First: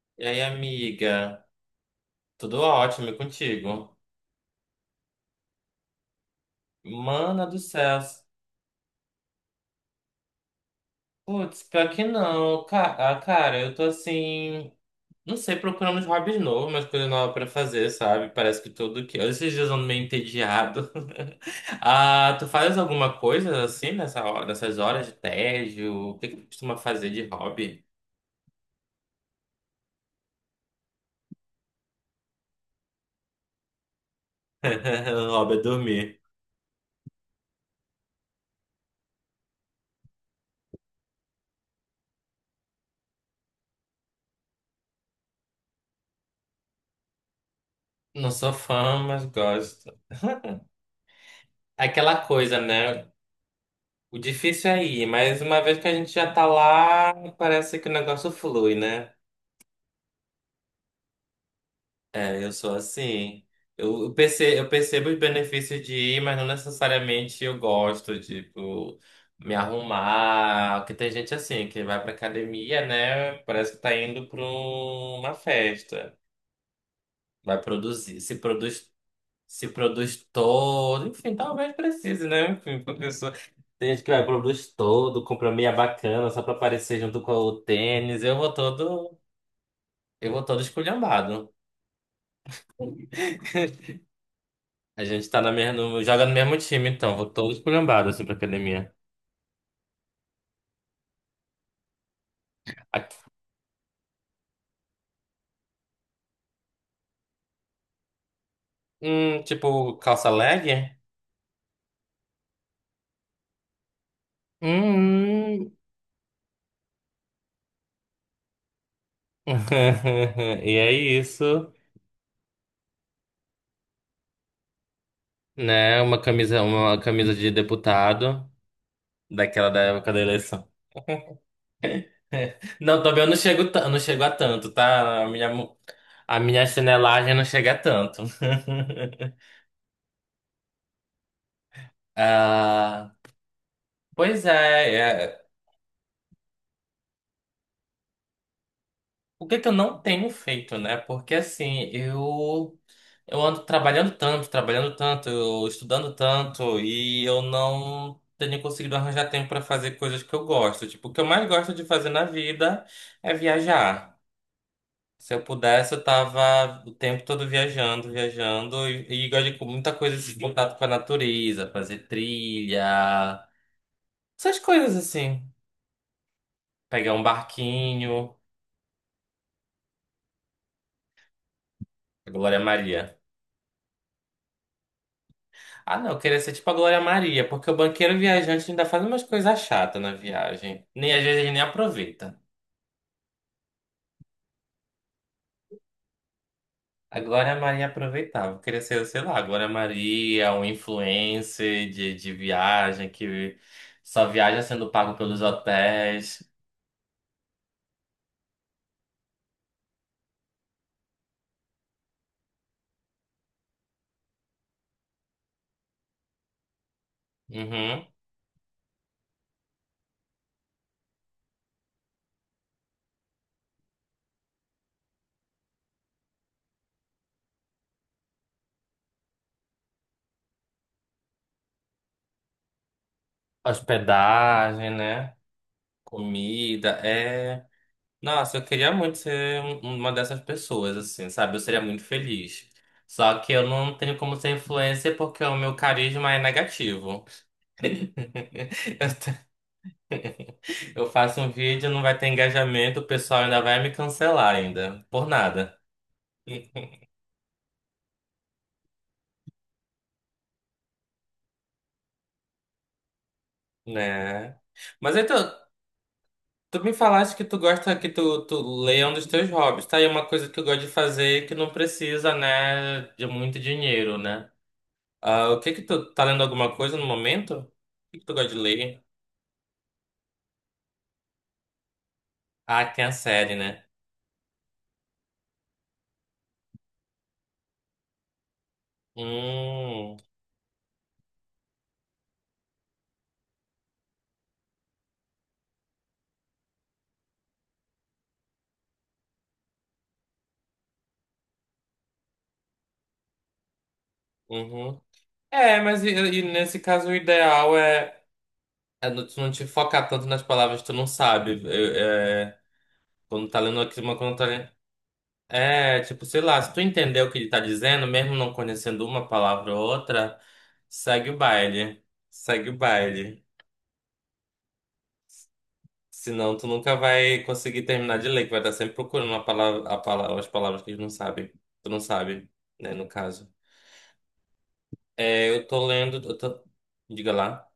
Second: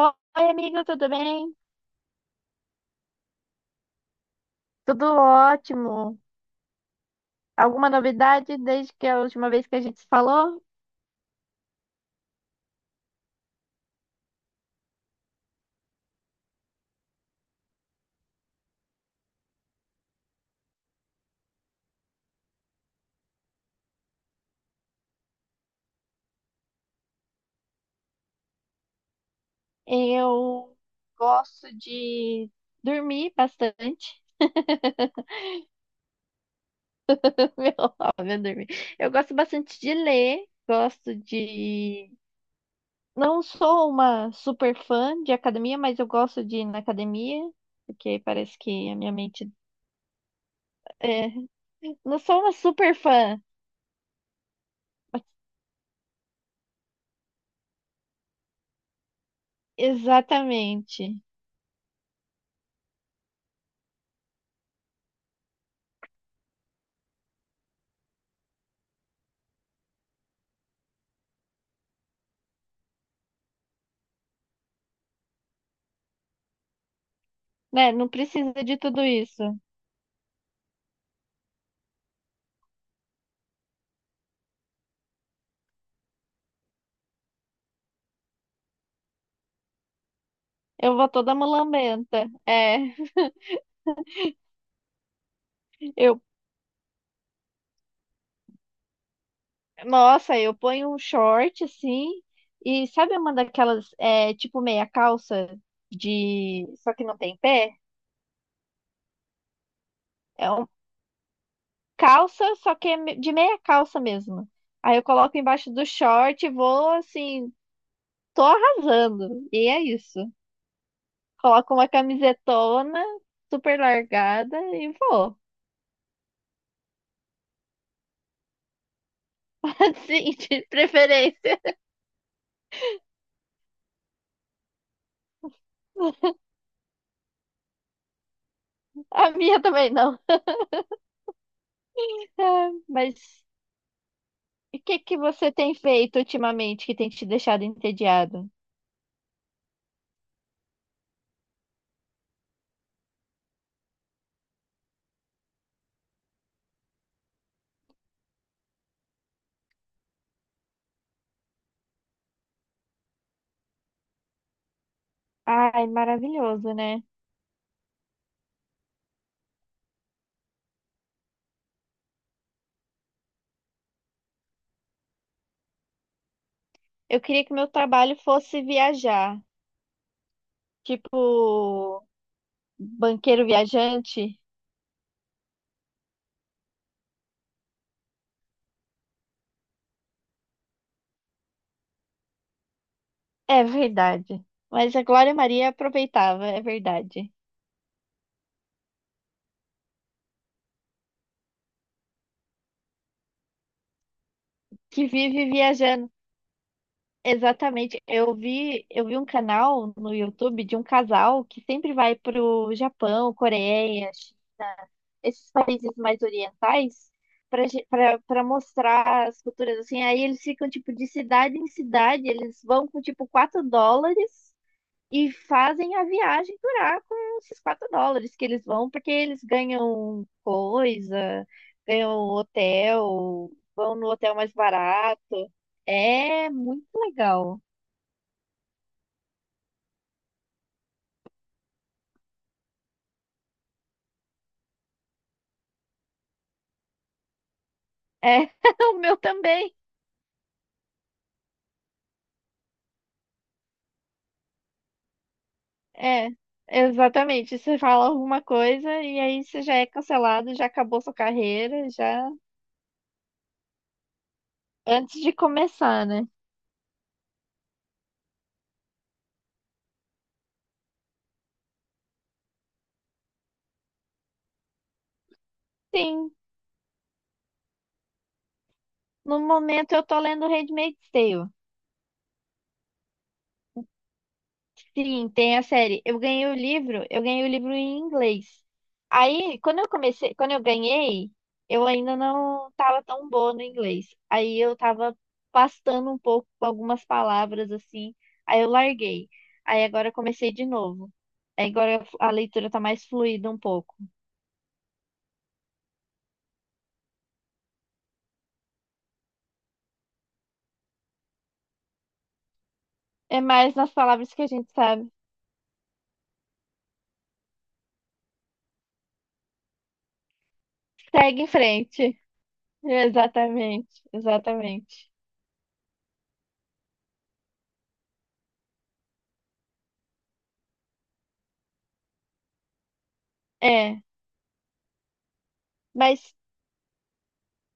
Oi, E aí, amigo, tudo amiga? bem? Tudo ótimo e contigo? Tudo ótimo. Mana do Alguma céu. novidade desde que a última vez que a gente se falou? Putz, pior que não. Cara, eu tô assim. Não sei, procurando uns hobbies novos, umas coisas novas pra fazer, sabe? Parece que tudo que. Esses dias eu ando meio entediado. Ah, tu faz alguma coisa assim nessa hora, nessas horas de tédio? O que que tu costuma fazer de hobby? Eu gosto de dormir bastante. O hobby é dormir. Meu, óbvio, dormir. Eu gosto bastante de ler, gosto de. Não sou uma super fã de academia, mas eu gosto de ir na academia, porque Não sou parece que a fã, minha mas mente. gosto. É, Aquela não sou uma coisa, super né? fã. O difícil é ir, mas uma vez que a gente já tá lá, parece que o negócio flui, né? Exatamente. É, eu sou assim. Eu percebo os benefícios de ir, mas não necessariamente eu gosto, tipo, me arrumar. Porque tem gente assim, que vai pra academia, né? Parece que tá indo pra uma festa. Vai Né? Não produzir, se precisa de produz tudo isso. se produz todo, enfim, talvez precise, né? Enfim, pra pessoa. Tem gente que vai, produz todo, compra meia bacana só pra aparecer junto com o tênis. Eu vou todo Eu vou toda esculhambado. mulambenta. É, A gente tá na mesma, eu, joga no mesmo time, então, vou todo esculhambado assim pra academia. nossa, eu ponho um short assim e Aqui- sabe uma daquelas é, tipo meia calça de, só que não tem pé? Tipo, calça É leg? um calça, só que é de meia calça mesmo. Aí eu coloco embaixo Hum. do short e vou assim, tô arrasando. E é isso. E é isso, Coloco uma camisetona super largada e vou. né? Uma camisa de deputado, daquela da época da Assim, de eleição. preferência. Não, também eu não chego, eu não chego a tanto, tá? A minha, a minha chinelagem não chega a tanto. A minha também não. Ah, Mas pois e o é, que que é. você tem feito ultimamente que tem te deixado entediado? O que que eu não tenho feito, né? Porque assim, eu ando trabalhando tanto, eu estudando tanto e eu não tenho conseguido arranjar tempo para fazer coisas que eu gosto. Tipo, o que eu mais gosto de fazer na vida é viajar. Se eu Ai, pudesse, eu maravilhoso, tava o né? tempo todo viajando, viajando e gosto de com muita coisa de contato com a natureza, fazer trilha, essas coisas assim. Pegar Eu um queria que meu trabalho barquinho, fosse viajar, tipo a Glória Maria. banqueiro viajante. Ah, não, eu queria ser tipo a Glória Maria, porque o banqueiro viajante ainda faz umas coisas chatas na viagem. Nem às vezes ele nem aproveita. É verdade. Mas a Glória Maria aproveitava, é A verdade. Glória Maria aproveitava. Eu queria ser, sei lá, a Glória Maria, um influencer de viagem que só viaja sendo Que pago pelos vive viajando. hotéis. Exatamente. Eu vi um canal no YouTube de um casal que sempre vai pro Japão, Coreia, esses países mais orientais Uhum. para mostrar as culturas assim. Aí eles ficam tipo de cidade em cidade, eles vão com tipo 4 dólares e fazem a viagem durar com esses 4 dólares que eles vão, porque eles ganham coisa, ganham hotel, vão no hotel mais Hospedagem, né? barato. É muito Comida, legal. é. Nossa, eu queria muito ser uma dessas pessoas, assim, sabe? Eu seria muito feliz. Só que eu não tenho como ser influencer porque o meu carisma é negativo. É, o Eu meu t- também. eu faço um vídeo, não vai ter engajamento, o pessoal ainda vai me cancelar ainda, por nada, É, exatamente. Você fala alguma coisa e aí você já é cancelado, já acabou sua carreira, já né? Mas antes de então, começar, né? tu me falaste que tu gosta que tu leia um dos teus hobbies, tá? E uma coisa que eu gosto de fazer que não precisa, né, de muito dinheiro, né? Ah, o que que tu tá Sim, lendo alguma coisa no momento? O que que tu gosta de ler? no momento eu tô lendo Handmaid's Tale. Ah, tem a série, né? Sim, tem a série. Eu ganhei o livro, eu ganhei o livro em inglês. Aí, quando eu Hum, comecei, quando eu ganhei, eu ainda não tava tão boa no inglês. Aí eu tava pastando um pouco com algumas palavras assim, aí eu larguei. Aí agora eu comecei de novo. Aí agora a leitura tá mais fluida um pouco. uhum. É, mas e nesse caso o ideal é, é tu não te focar tanto nas palavras que tu não sabe. É Quando tá mais lendo nas aqui uma palavras quando que tá a lendo... gente sabe. É, tipo, sei lá, se tu entender o que ele tá dizendo, mesmo não conhecendo uma palavra ou outra, segue o Segue em baile. frente. Segue o baile. Exatamente, exatamente. Senão tu nunca vai conseguir terminar de ler, que vai estar sempre procurando a palavra, as palavras que eles não sabem. Tu não sabe, né, no caso. É, É, eu tô lendo, mas eu tô... Diga lá.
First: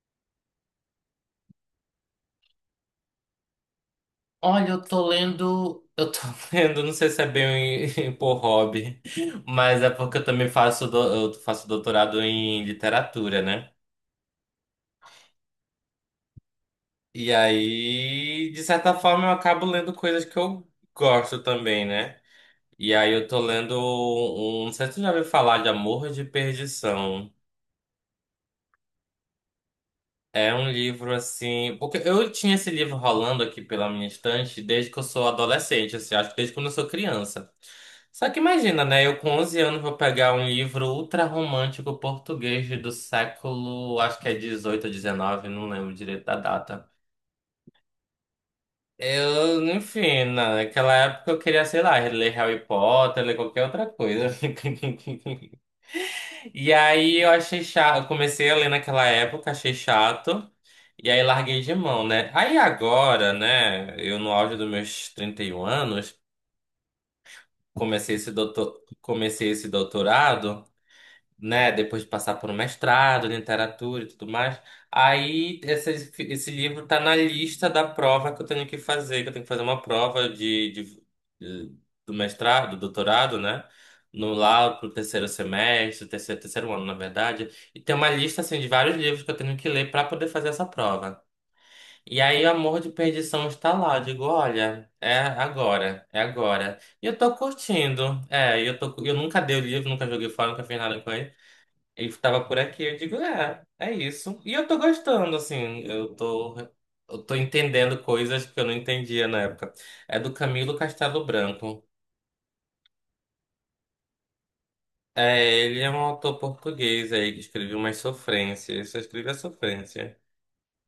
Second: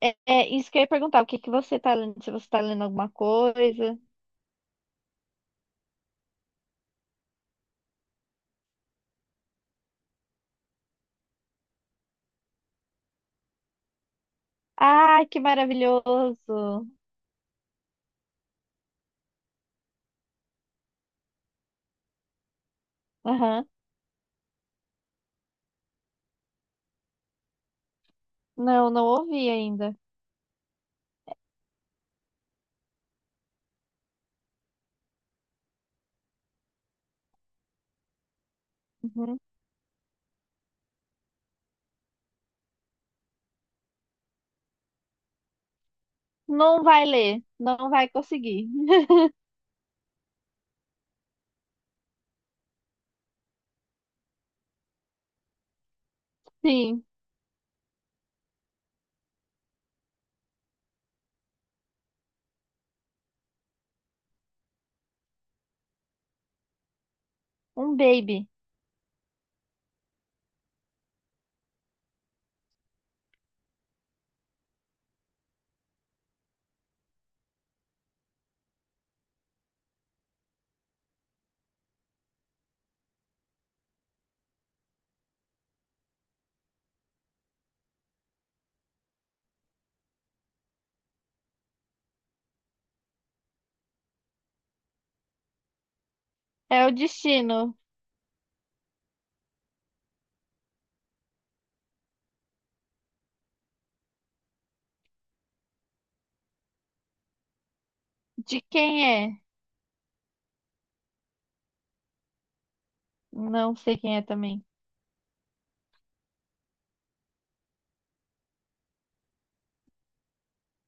é, é isso que eu ia perguntar, o que que você tá lendo? Se você tá lendo alguma coisa. Olha, eu tô lendo, eu tô lendo, não sei se é bem por hobby, mas é porque eu também faço, eu faço doutorado em literatura, né? Ah, que maravilhoso! E aí, de certa forma, eu acabo lendo coisas que eu gosto também, né? E aí eu tô Aham. lendo um não sei se tu já ouviu falar de Amor de Perdição. Não, não ouvi ainda. É um livro assim. Porque eu tinha esse livro rolando aqui pela minha estante desde que eu sou adolescente, assim, acho que desde quando eu sou criança. Só que imagina, né? Eu com Uhum. 11 anos vou pegar um livro ultra romântico português do século, acho que é 18 ou 19, não lembro direito da Não data. vai ler, não vai conseguir. Eu, enfim, naquela época eu queria, sei lá, ler Harry Potter, ler qualquer outra coisa. E Sim, aí eu achei chato, eu comecei a ler naquela época, achei chato, e aí larguei de mão, né? Aí agora, né, eu no auge dos meus 31 anos, um comecei esse baby. doutor, comecei esse doutorado, né, depois de passar por um mestrado, em literatura e tudo mais. Aí esse livro tá na lista da prova que eu tenho que fazer, que eu tenho que fazer uma prova de- do mestrado, do doutorado, né? No lá pro terceiro semestre, terceiro ano, na verdade. E tem uma lista assim de vários livros que eu tenho que ler para poder fazer essa prova. E aí o Amor de Perdição está lá. Eu digo, olha, é agora, é agora. É o E eu tô destino. curtindo. É, e eu tô, eu nunca dei o livro, nunca joguei fora, nunca fiz nada com ele. Ele tava por aqui, eu digo, é, é isso. E eu tô gostando, assim, eu tô entendendo coisas que De eu não quem entendia é? na época. É do Camilo Castelo Branco. Não sei quem é também. É, ele é um autor português aí que escreveu umas sofrências. Ele só escreve a sofrência.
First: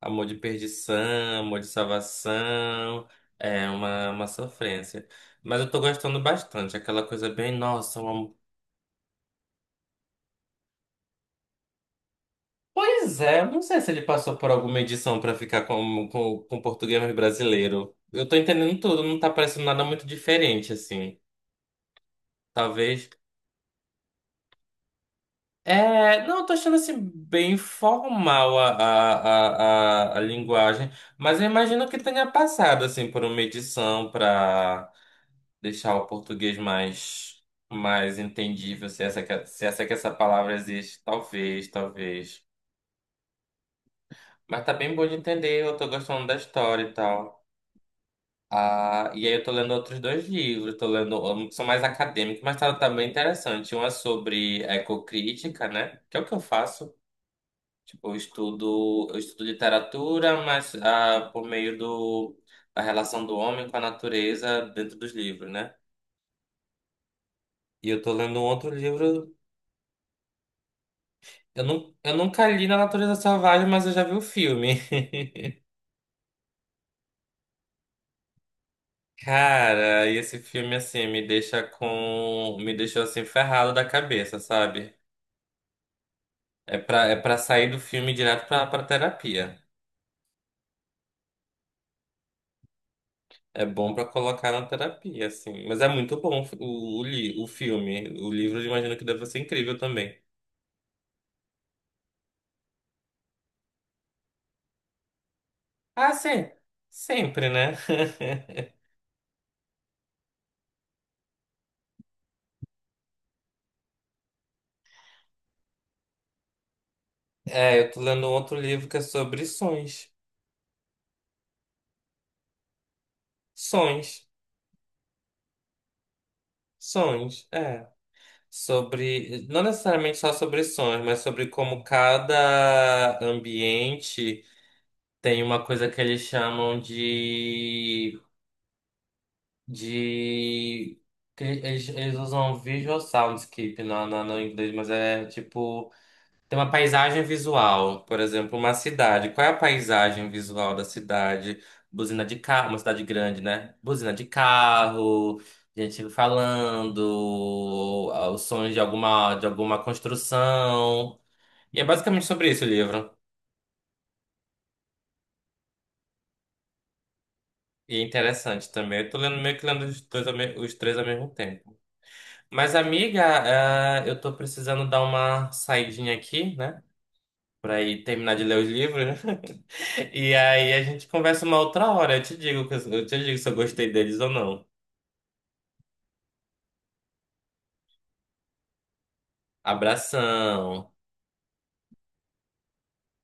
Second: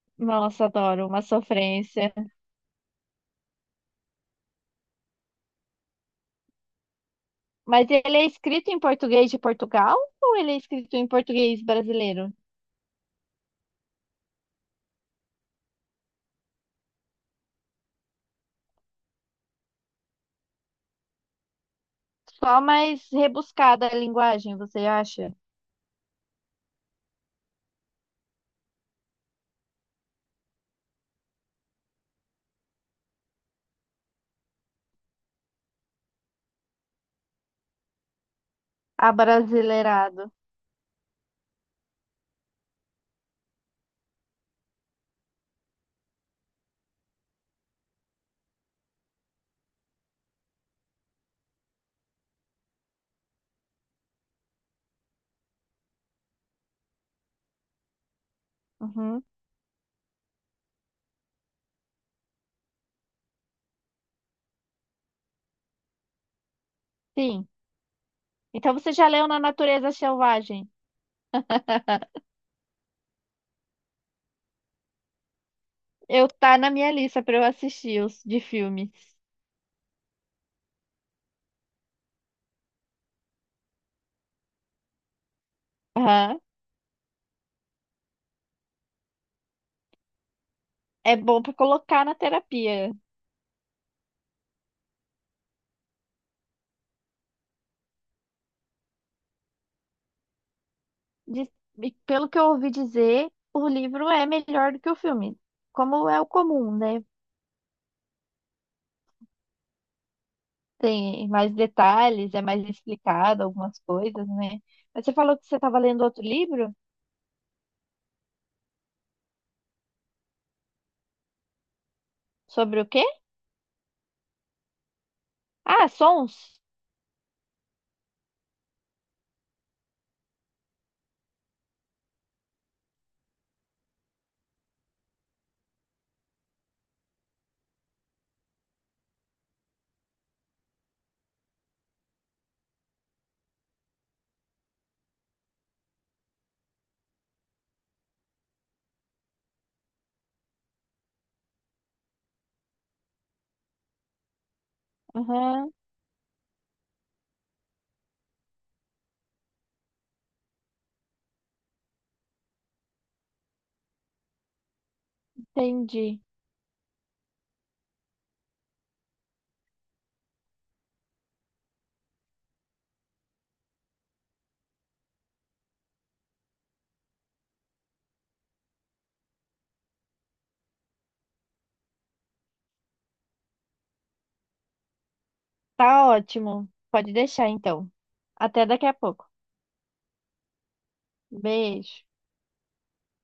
Amor de Nossa, adoro, uma perdição, amor de sofrência. salvação. É uma sofrência. Mas eu tô gostando bastante. Aquela coisa bem, Mas nossa, um ele é amor. escrito em português de Portugal ou ele é escrito em português brasileiro? Pois é, não sei se ele passou por alguma edição pra ficar com português mais brasileiro. Eu tô entendendo tudo, não tá parecendo nada muito diferente, assim. Só mais Talvez. rebuscada a linguagem, você acha? É, não, eu tô achando assim bem formal a linguagem, mas eu imagino que tenha passado assim por uma edição para deixar o português mais, mais entendível, se essa, que essa Abrasileirado. palavra existe, talvez. Mas tá bem bom de entender, eu tô gostando da história e tal. Ah, e aí eu tô lendo outros dois livros, tô lendo um que são mais acadêmicos, mas tá também interessante. Um é sobre ecocrítica, né? Que é o que eu faço. Tipo, eu Uhum. estudo literatura, mas ah, por meio da relação do homem com a natureza dentro dos livros, né? Sim. E eu tô lendo um outro Então você já leu livro. Na Natureza Selvagem? Eu, não, eu nunca li Na Natureza Selvagem, mas eu já vi o filme. Eu tá na minha lista para eu assistir os de filmes. Cara, e esse filme assim me deixa com. Me deixou assim ferrado da cabeça, sabe? Aham. É pra sair do filme direto pra terapia. É bom para colocar na terapia. É bom pra colocar na terapia, assim. Mas é muito bom o filme. O livro, eu imagino que deve ser incrível também. Diz- e pelo que eu ouvi dizer, o livro é melhor do que o filme, como Ah, é o sim. comum, né? Sempre, né? Tem mais detalhes, é mais explicado algumas coisas, né? Mas você falou que você estava lendo outro livro? É, eu tô lendo outro livro que é sobre sonhos. Sobre o quê? Sonhos. Ah, sons. Sonhos, é. Sobre, não necessariamente só sobre sonhos, mas sobre como cada ambiente tem uma coisa que eles chamam de de. Que Eles usam visual soundscape no inglês, mas é tipo. Tem uma paisagem visual, por exemplo, uma cidade. Qual é a paisagem visual da cidade? Buzina de carro, uma cidade grande, né? Buzina de carro, Aham, gente falando, ah, os sons de alguma construção. E é basicamente sobre isso o livro. entendi. E é interessante também. Eu tô lendo meio que lendo os dois, os três ao mesmo tempo. Mas, amiga, ah, eu tô precisando dar uma saidinha aqui, né? Pra ir terminar de ler os livros. E aí a gente conversa uma outra hora. Eu te digo, eu te digo se eu gostei deles ou não. Tá ótimo. Pode deixar então. Até daqui a pouco. Abração. Beijo.